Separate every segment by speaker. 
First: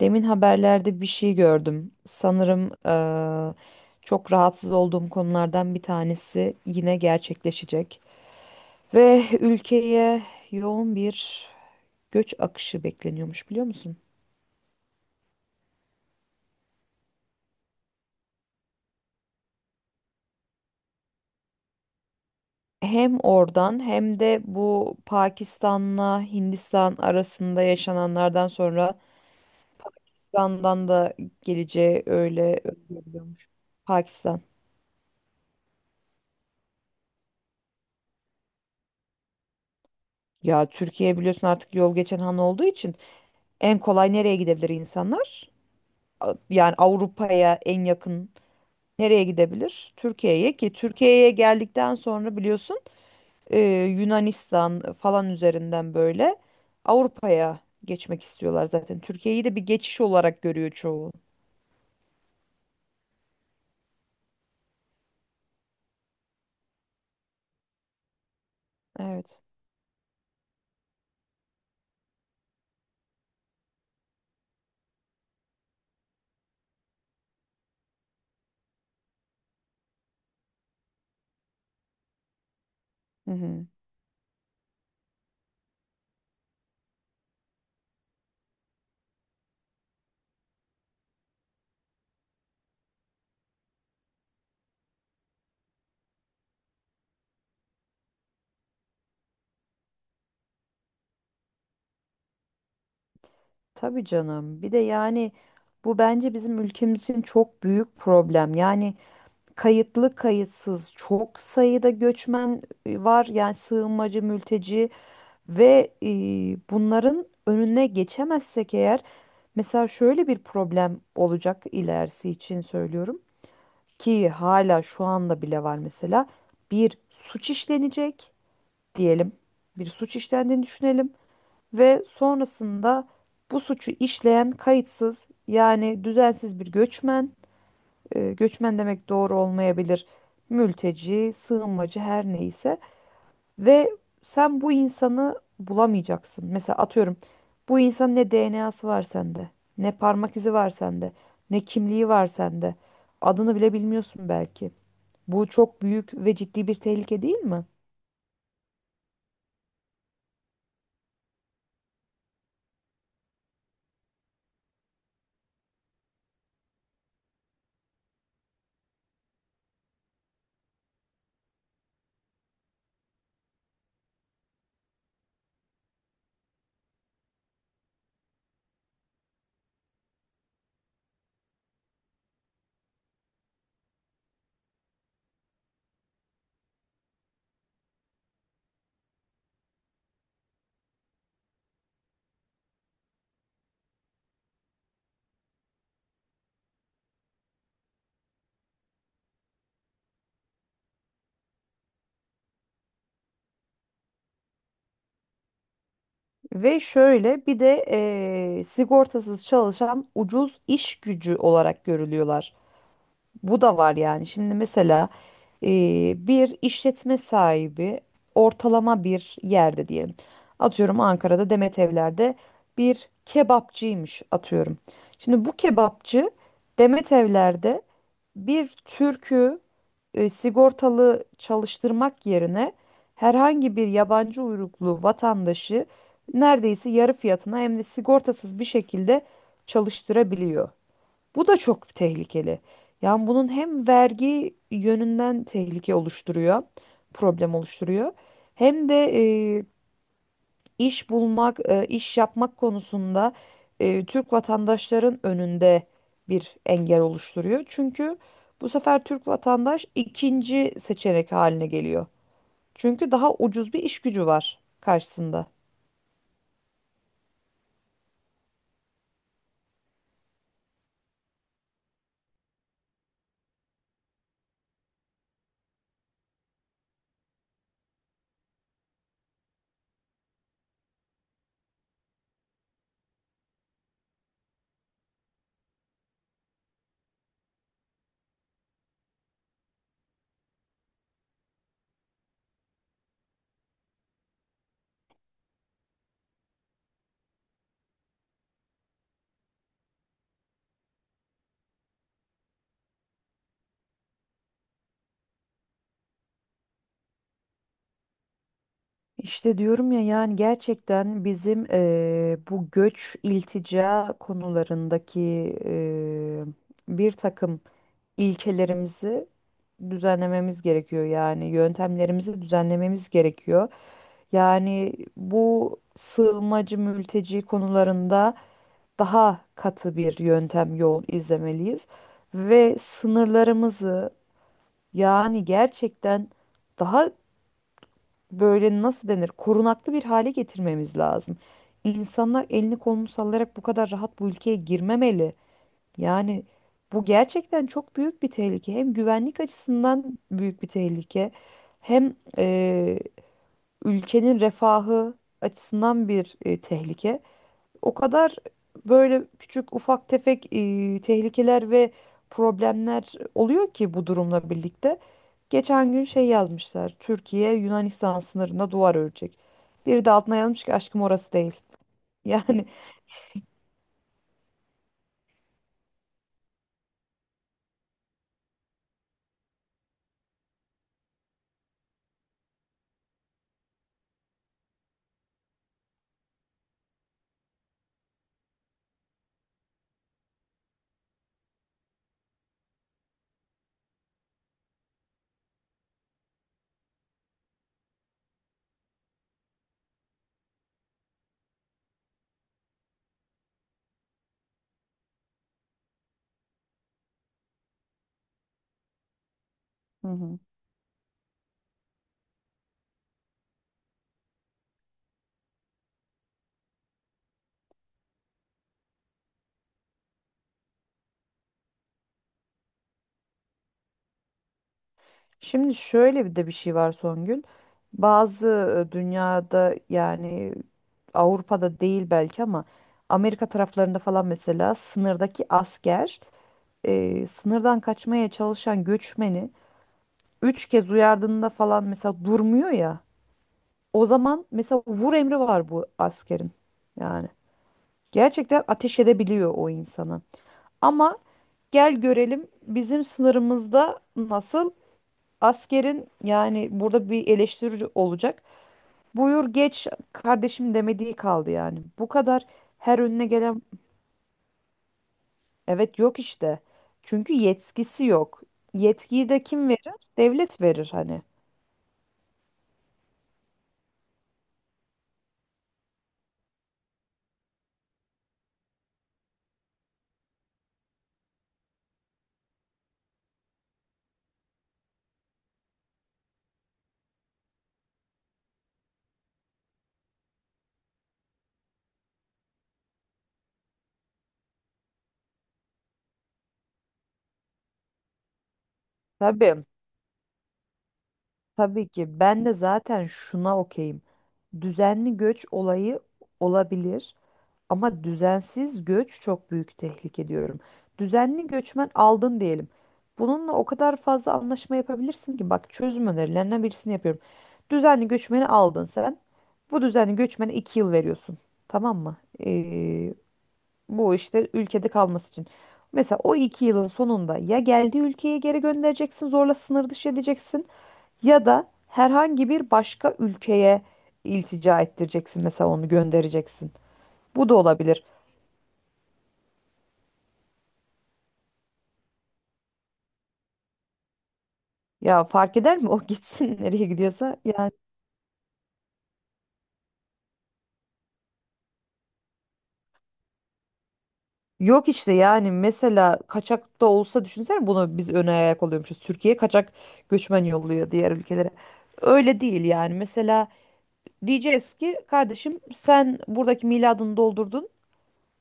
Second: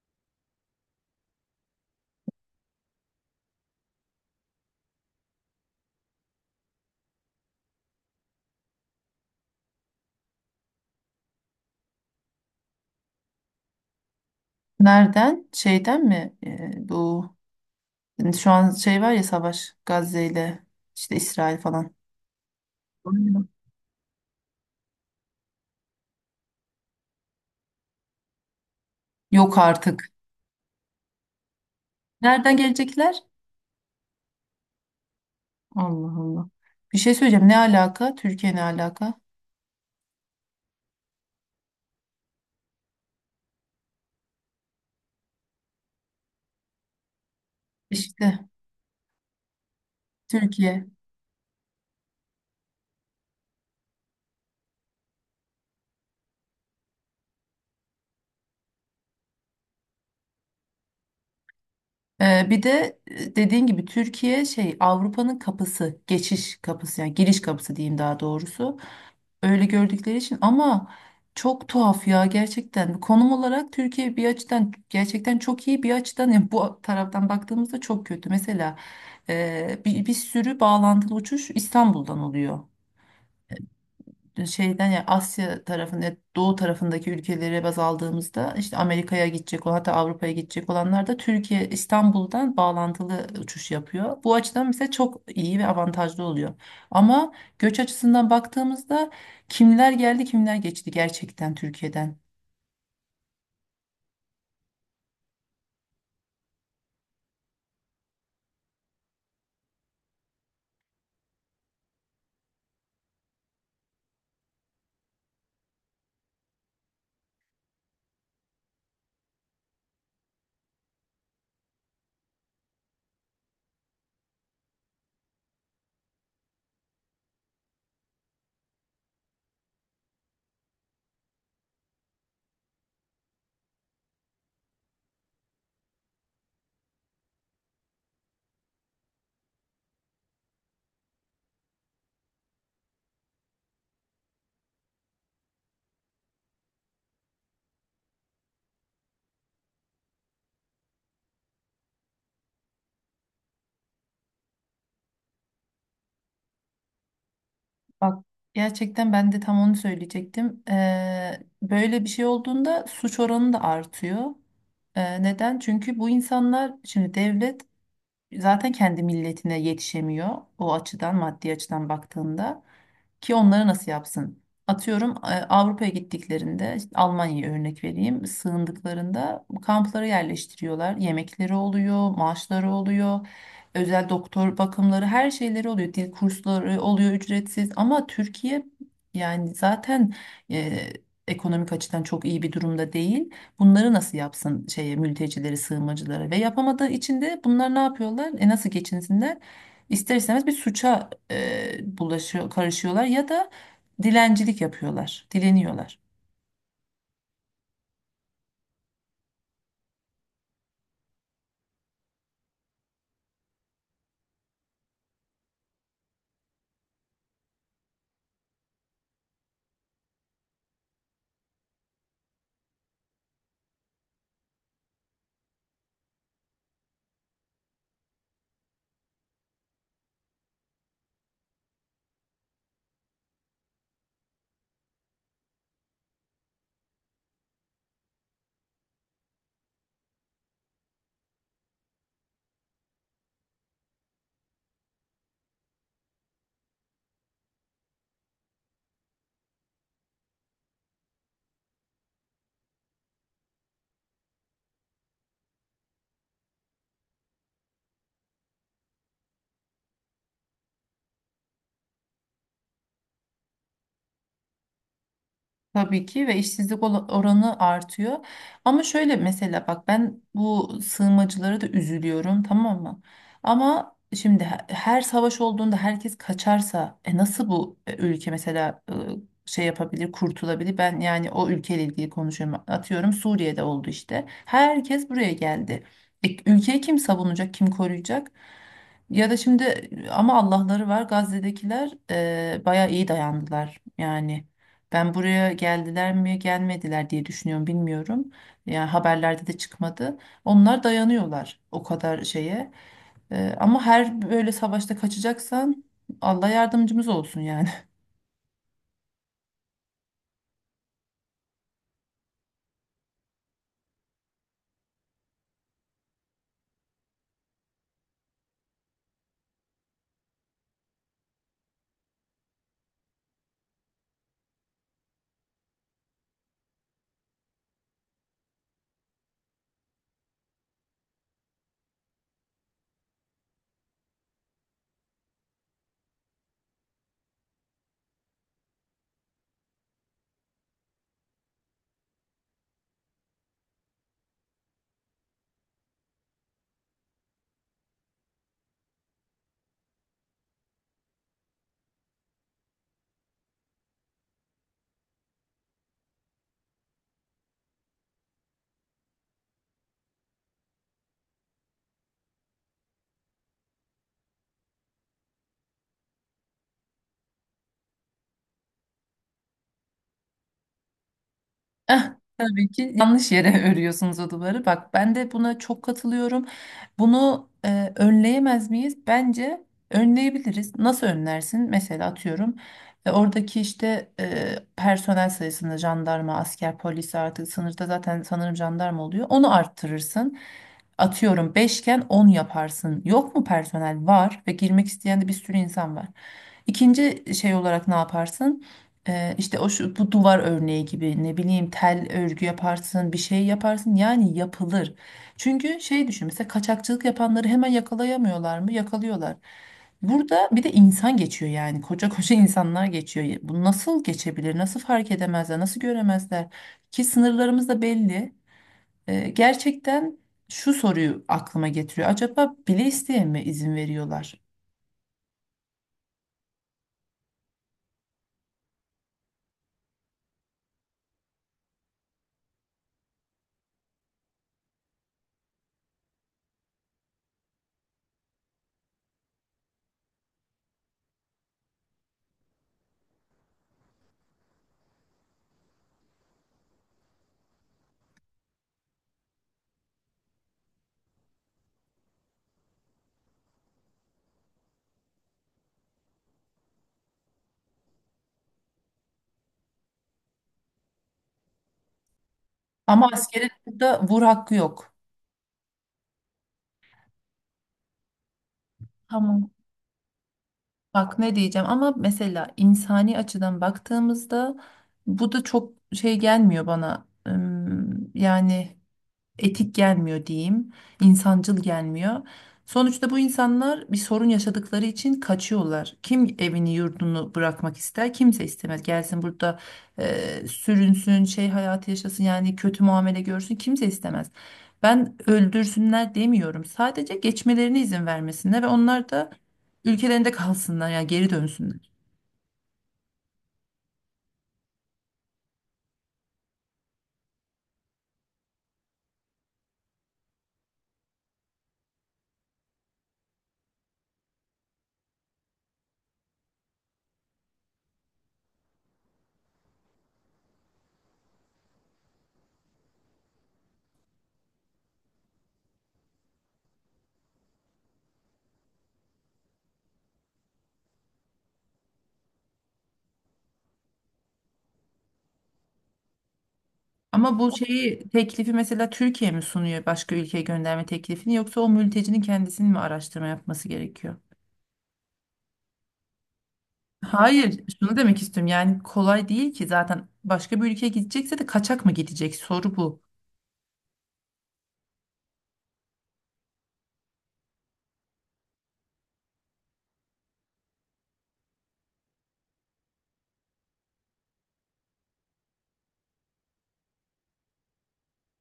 Speaker 1: Demin haberlerde bir şey gördüm. Sanırım çok rahatsız olduğum konulardan bir tanesi yine gerçekleşecek. Ve ülkeye yoğun bir göç akışı bekleniyormuş, biliyor musun?
Speaker 2: Nereden? Şeyden mi? Bu hani şu an şey var ya savaş Gazze ile işte İsrail falan.
Speaker 1: Hem
Speaker 2: Aynen.
Speaker 1: oradan hem de bu Pakistan'la Hindistan arasında yaşananlardan sonra
Speaker 2: Yok artık.
Speaker 1: Hindistan'dan da geleceği
Speaker 2: Nereden
Speaker 1: öyle
Speaker 2: gelecekler?
Speaker 1: öngörülüyormuş. Pakistan.
Speaker 2: Allah Allah. Bir şey söyleyeceğim. Ne alaka? Türkiye ne alaka?
Speaker 1: Ya Türkiye biliyorsun artık yol geçen han olduğu için en kolay nereye gidebilir insanlar? Yani Avrupa'ya en yakın
Speaker 2: İşte
Speaker 1: nereye gidebilir? Türkiye'ye, ki
Speaker 2: Türkiye.
Speaker 1: Türkiye'ye geldikten sonra biliyorsun, e, Yunanistan falan üzerinden böyle Avrupa'ya geçmek istiyorlar zaten. Türkiye'yi de bir geçiş olarak görüyor çoğu.
Speaker 2: Bir de dediğin gibi Türkiye şey Avrupa'nın kapısı, geçiş kapısı yani giriş kapısı diyeyim daha doğrusu.
Speaker 1: Evet.
Speaker 2: Öyle gördükleri için ama çok tuhaf ya gerçekten. Konum olarak Türkiye bir açıdan gerçekten çok iyi bir açıdan yani bu taraftan baktığımızda çok kötü. Mesela bir sürü bağlantılı uçuş İstanbul'dan oluyor
Speaker 1: Hı hı.
Speaker 2: şeyden ya Asya tarafında doğu tarafındaki ülkelere baz aldığımızda işte Amerika'ya gidecek olan, hatta Avrupa'ya gidecek olanlar da Türkiye İstanbul'dan bağlantılı uçuş yapıyor. Bu açıdan mesela çok iyi ve avantajlı oluyor. Ama göç açısından baktığımızda kimler geldi kimler geçti gerçekten Türkiye'den.
Speaker 1: Tabii canım. Bir de yani bu bence bizim ülkemizin çok büyük problem. Yani kayıtlı kayıtsız çok sayıda göçmen var. Yani sığınmacı, mülteci. Ve bunların önüne geçemezsek eğer, mesela şöyle bir problem olacak, ilerisi için söylüyorum ki hala şu anda bile var mesela. Bir suç işlenecek diyelim, bir suç işlendiğini düşünelim ve sonrasında bu suçu işleyen kayıtsız, yani düzensiz bir göçmen, göçmen demek doğru olmayabilir, mülteci sığınmacı her neyse, ve sen bu insanı bulamayacaksın. Mesela atıyorum, bu insanın ne DNA'sı var sende, ne parmak izi var sende, ne kimliği var sende. Adını bile bilmiyorsun belki. Bu çok büyük ve ciddi bir tehlike değil mi?
Speaker 2: Bak gerçekten ben de tam onu söyleyecektim. Böyle bir şey olduğunda suç oranı da artıyor. Neden? Çünkü bu insanlar şimdi devlet zaten kendi milletine yetişemiyor o açıdan maddi açıdan baktığında ki onları nasıl yapsın? Atıyorum Avrupa'ya gittiklerinde işte Almanya'ya örnek vereyim sığındıklarında kamplara yerleştiriyorlar yemekleri oluyor maaşları oluyor. Özel doktor bakımları her şeyleri oluyor. Dil kursları oluyor ücretsiz ama Türkiye yani zaten e, ekonomik açıdan çok iyi bir durumda değil. Bunları nasıl yapsın şeye mültecileri, sığınmacıları ve yapamadığı için de bunlar ne yapıyorlar? E nasıl geçinsinler? İster istemez bir suça bulaşıyor, karışıyorlar ya da dilencilik yapıyorlar, dileniyorlar.
Speaker 1: Ve şöyle bir de sigortasız çalışan ucuz iş gücü olarak görülüyorlar. Bu da var yani. Şimdi mesela bir işletme sahibi ortalama bir yerde diyelim. Atıyorum, Ankara'da Demet Evler'de bir kebapçıymış atıyorum. Şimdi bu kebapçı Demet Evler'de bir Türk'ü sigortalı çalıştırmak yerine herhangi bir yabancı uyruklu vatandaşı neredeyse yarı fiyatına hem de sigortasız bir şekilde çalıştırabiliyor. Bu da çok tehlikeli. Yani bunun hem vergi yönünden tehlike oluşturuyor, problem oluşturuyor. Hem de e, iş bulmak, iş yapmak konusunda Türk vatandaşların önünde bir engel oluşturuyor. Çünkü bu sefer Türk vatandaş ikinci seçenek haline geliyor. Çünkü daha ucuz bir iş gücü var karşısında.
Speaker 2: Tabii ki ve işsizlik oranı artıyor. Ama şöyle mesela bak ben bu sığınmacılara da üzülüyorum tamam mı? Ama şimdi her savaş olduğunda herkes kaçarsa e nasıl bu ülke mesela şey yapabilir, kurtulabilir? Ben yani o ülkeyle ilgili konuşuyorum. Atıyorum Suriye'de oldu işte. Herkes buraya geldi. Ülkeyi kim savunacak, kim koruyacak? Ya da şimdi ama Allah'ları var Gazze'dekiler bayağı iyi dayandılar yani. Ben buraya geldiler mi gelmediler diye düşünüyorum bilmiyorum. Yani haberlerde de çıkmadı. Onlar dayanıyorlar o kadar şeye. Ama her böyle savaşta kaçacaksan Allah yardımcımız olsun yani.
Speaker 1: İşte diyorum ya, yani gerçekten bizim bu göç iltica konularındaki eee, bir takım ilkelerimizi düzenlememiz gerekiyor. Yani yöntemlerimizi düzenlememiz gerekiyor. Yani bu sığınmacı mülteci konularında daha katı bir yöntem yol izlemeliyiz ve sınırlarımızı, yani gerçekten daha böyle, nasıl denir, korunaklı bir hale getirmemiz lazım. İnsanlar elini kolunu sallayarak bu kadar rahat bu ülkeye girmemeli. Yani bu gerçekten çok büyük bir tehlike. Hem güvenlik açısından büyük bir tehlike, hem ülkenin refahı açısından bir tehlike. O kadar böyle küçük ufak tefek tehlikeler ve problemler oluyor ki bu durumla birlikte. Geçen gün şey yazmışlar. Türkiye Yunanistan sınırında duvar örecek. Biri de altına yazmış ki aşkım orası değil.
Speaker 2: Eh,
Speaker 1: Yani.
Speaker 2: Tabii ki yanlış yere örüyorsunuz o duvarı. Bak ben de buna çok katılıyorum. Bunu önleyemez miyiz? Bence önleyebiliriz. Nasıl önlersin? Mesela atıyorum oradaki işte personel sayısını jandarma, asker, polis artık sınırda zaten sanırım jandarma oluyor. Onu arttırırsın. Atıyorum beşken 10 yaparsın. Yok mu personel? Var ve girmek isteyen de bir sürü insan var. İkinci şey olarak ne yaparsın? İşte o şu, bu duvar örneği gibi ne bileyim tel örgü yaparsın bir şey yaparsın yani yapılır. Çünkü şey düşün mesela kaçakçılık yapanları hemen yakalayamıyorlar mı? Yakalıyorlar.
Speaker 1: Hı hı.
Speaker 2: Burada bir de insan geçiyor yani koca koca insanlar geçiyor. Bu nasıl geçebilir? Nasıl fark edemezler? Nasıl göremezler? Ki sınırlarımız da belli. Gerçekten şu soruyu aklıma getiriyor. Acaba bile isteye mi izin veriyorlar?
Speaker 1: Şimdi şöyle bir de bir şey var Songül. Bazı dünyada, yani Avrupa'da değil belki ama Amerika taraflarında falan, mesela sınırdaki asker, sınırdan kaçmaya çalışan göçmeni üç kez uyardığında falan mesela durmuyor ya. O zaman mesela vur emri var bu askerin. Yani gerçekten ateş edebiliyor o insanı. Ama gel görelim bizim sınırımızda nasıl askerin, yani burada bir eleştiri olacak. Buyur geç kardeşim demediği kaldı yani. Bu kadar her
Speaker 2: Ama
Speaker 1: önüne
Speaker 2: askerin
Speaker 1: gelen
Speaker 2: burada vur hakkı yok.
Speaker 1: evet yok işte. Çünkü yetkisi yok. Yetkiyi de
Speaker 2: Tamam.
Speaker 1: kim verir? Devlet verir
Speaker 2: Bak
Speaker 1: hani.
Speaker 2: ne diyeceğim ama mesela insani açıdan baktığımızda bu da çok şey gelmiyor bana. Yani etik gelmiyor diyeyim, insancıl gelmiyor. Sonuçta bu insanlar bir sorun yaşadıkları için kaçıyorlar. Kim evini yurdunu bırakmak ister? Kimse istemez. Gelsin burada sürünsün, şey hayatı yaşasın yani kötü muamele görsün kimse istemez. Ben öldürsünler demiyorum. Sadece geçmelerine izin vermesinler ve onlar da
Speaker 1: Tabii.
Speaker 2: ülkelerinde kalsınlar yani geri
Speaker 1: Tabii
Speaker 2: dönsünler.
Speaker 1: ki ben de zaten şuna okeyim. Düzenli göç olayı olabilir, ama düzensiz göç çok büyük tehlike diyorum. Düzenli göçmen aldın diyelim. Bununla o kadar fazla anlaşma yapabilirsin ki, bak, çözüm önerilerinden birisini yapıyorum. Düzenli göçmeni aldın sen. Bu düzenli göçmene iki yıl veriyorsun. Tamam mı? Ee, Bu işte ülkede kalması için. Mesela o iki yılın sonunda ya geldiği ülkeye geri göndereceksin, zorla sınır dışı edeceksin, ya da herhangi bir başka ülkeye iltica ettireceksin, mesela onu göndereceksin.
Speaker 2: Ama
Speaker 1: Bu da
Speaker 2: bu
Speaker 1: olabilir.
Speaker 2: şeyi teklifi mesela Türkiye mi sunuyor başka ülkeye gönderme teklifini yoksa o mültecinin kendisinin mi araştırma yapması gerekiyor?
Speaker 1: Ya fark eder mi o, gitsin nereye gidiyorsa
Speaker 2: Hayır,
Speaker 1: yani.
Speaker 2: şunu demek istiyorum. Yani kolay değil ki zaten başka bir ülkeye gidecekse de kaçak mı gidecek? Soru bu.
Speaker 1: Yok işte, yani mesela kaçak da olsa düşünsene, bunu biz öne ayak oluyormuşuz. Türkiye kaçak göçmen yolluyor diğer ülkelere. Öyle değil yani. Mesela diyeceğiz ki kardeşim sen buradaki miladını doldurdun.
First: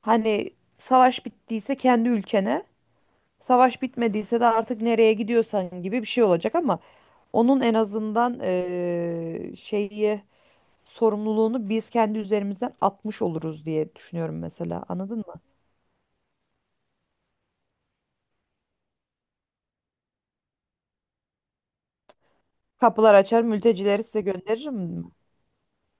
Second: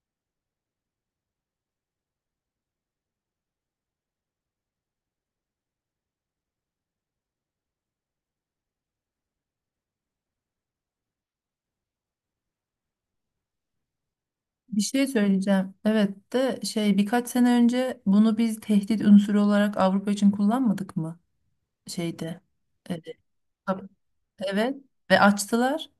Speaker 1: Hani savaş bittiyse kendi ülkene, savaş bitmediyse de artık nereye gidiyorsan gibi bir şey olacak. Ama onun en azından şeyi, sorumluluğunu biz kendi üzerimizden atmış oluruz diye düşünüyorum
Speaker 2: Bir
Speaker 1: mesela.
Speaker 2: şey
Speaker 1: Anladın mı?
Speaker 2: söyleyeceğim. Evet de şey birkaç sene önce bunu biz tehdit unsuru olarak Avrupa için kullanmadık mı? Şeyde. Evet.
Speaker 1: Kapılar açar,
Speaker 2: Tabii.
Speaker 1: mültecileri size gönderirim
Speaker 2: Evet.
Speaker 1: mi?
Speaker 2: Ve açtılar.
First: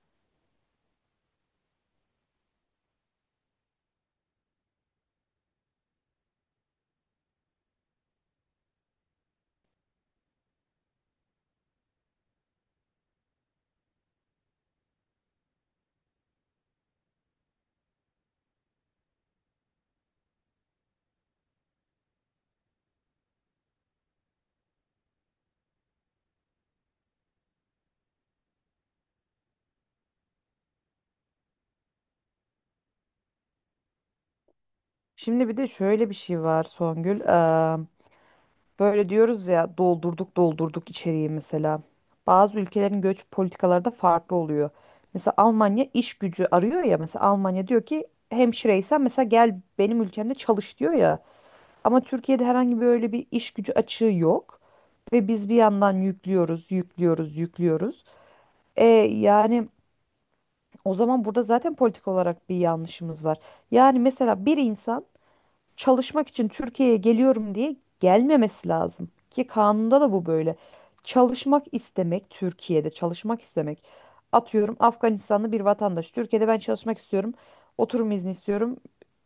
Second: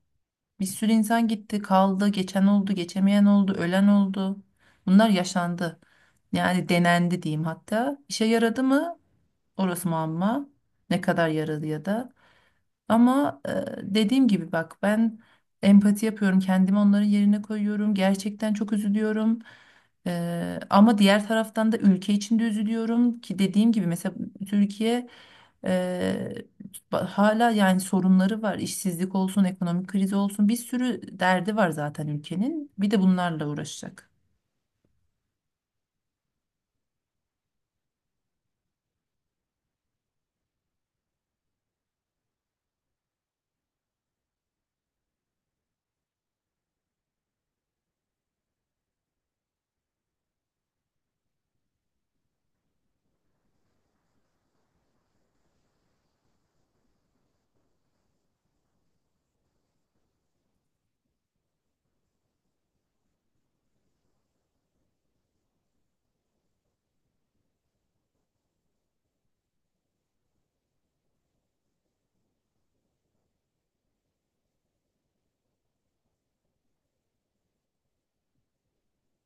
Speaker 2: Bir sürü insan gitti, kaldı, geçen oldu, geçemeyen oldu, ölen oldu. Bunlar yaşandı. Yani denendi diyeyim hatta. İşe yaradı mı? Orası muamma. Ne kadar yaradı ya da. Ama dediğim gibi bak ben empati yapıyorum. Kendimi onların yerine koyuyorum. Gerçekten çok üzülüyorum. Ama diğer taraftan da ülke içinde üzülüyorum ki dediğim gibi mesela Türkiye e, hala yani sorunları var. İşsizlik olsun, ekonomik kriz olsun bir sürü derdi var zaten ülkenin. Bir de bunlarla uğraşacak.
Speaker 1: Şimdi bir de şöyle bir şey var Songül. Böyle diyoruz ya, doldurduk doldurduk içeriği mesela. Bazı ülkelerin göç politikaları da farklı oluyor. Mesela Almanya iş gücü arıyor ya, mesela Almanya diyor ki hemşireysen mesela gel benim ülkemde çalış diyor ya. Ama Türkiye'de herhangi bir öyle bir iş gücü açığı yok. Ve biz bir yandan yüklüyoruz, yüklüyoruz, yüklüyoruz. E, Yani o zaman burada zaten politik olarak bir yanlışımız var. Yani mesela bir insan çalışmak için Türkiye'ye geliyorum diye gelmemesi lazım. Ki kanunda da bu böyle. Çalışmak istemek, Türkiye'de çalışmak istemek. Atıyorum Afganistanlı bir vatandaş. Türkiye'de ben çalışmak istiyorum, oturum izni istiyorum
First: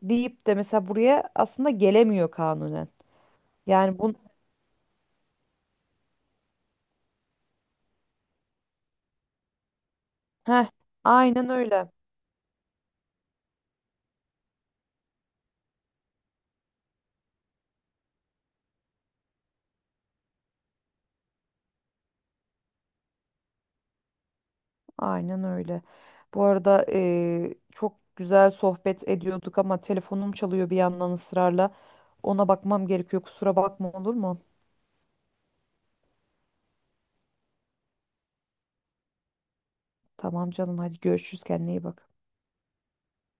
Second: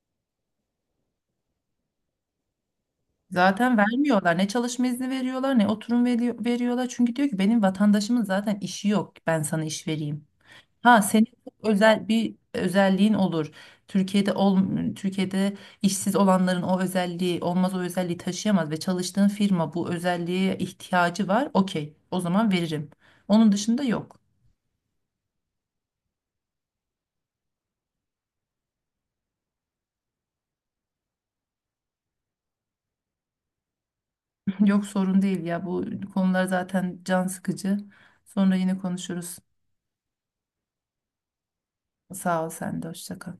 Speaker 1: deyip de mesela buraya aslında gelemiyor kanunen.
Speaker 2: Zaten
Speaker 1: Yani bunun,
Speaker 2: vermiyorlar. Ne çalışma izni veriyorlar ne oturum veriyorlar. Çünkü diyor ki benim vatandaşımın zaten işi yok. Ben sana iş vereyim.
Speaker 1: Heh,
Speaker 2: Ha senin
Speaker 1: aynen
Speaker 2: çok
Speaker 1: öyle.
Speaker 2: özel bir özelliğin olur. Türkiye'de ol, Türkiye'de işsiz olanların o özelliği olmaz o özelliği taşıyamaz ve çalıştığın firma bu özelliğe ihtiyacı var. Okey, o zaman veririm. Onun dışında yok.
Speaker 1: Aynen öyle. Bu arada çok güzel sohbet ediyorduk ama telefonum çalıyor bir yandan ısrarla. Ona bakmam gerekiyor. Kusura bakma, olur mu?
Speaker 2: Yok sorun değil ya bu konular zaten can sıkıcı. Sonra yine konuşuruz.
Speaker 1: Tamam canım, hadi görüşürüz, kendine iyi bak.
Speaker 2: Sağ ol sen de hoşça kal.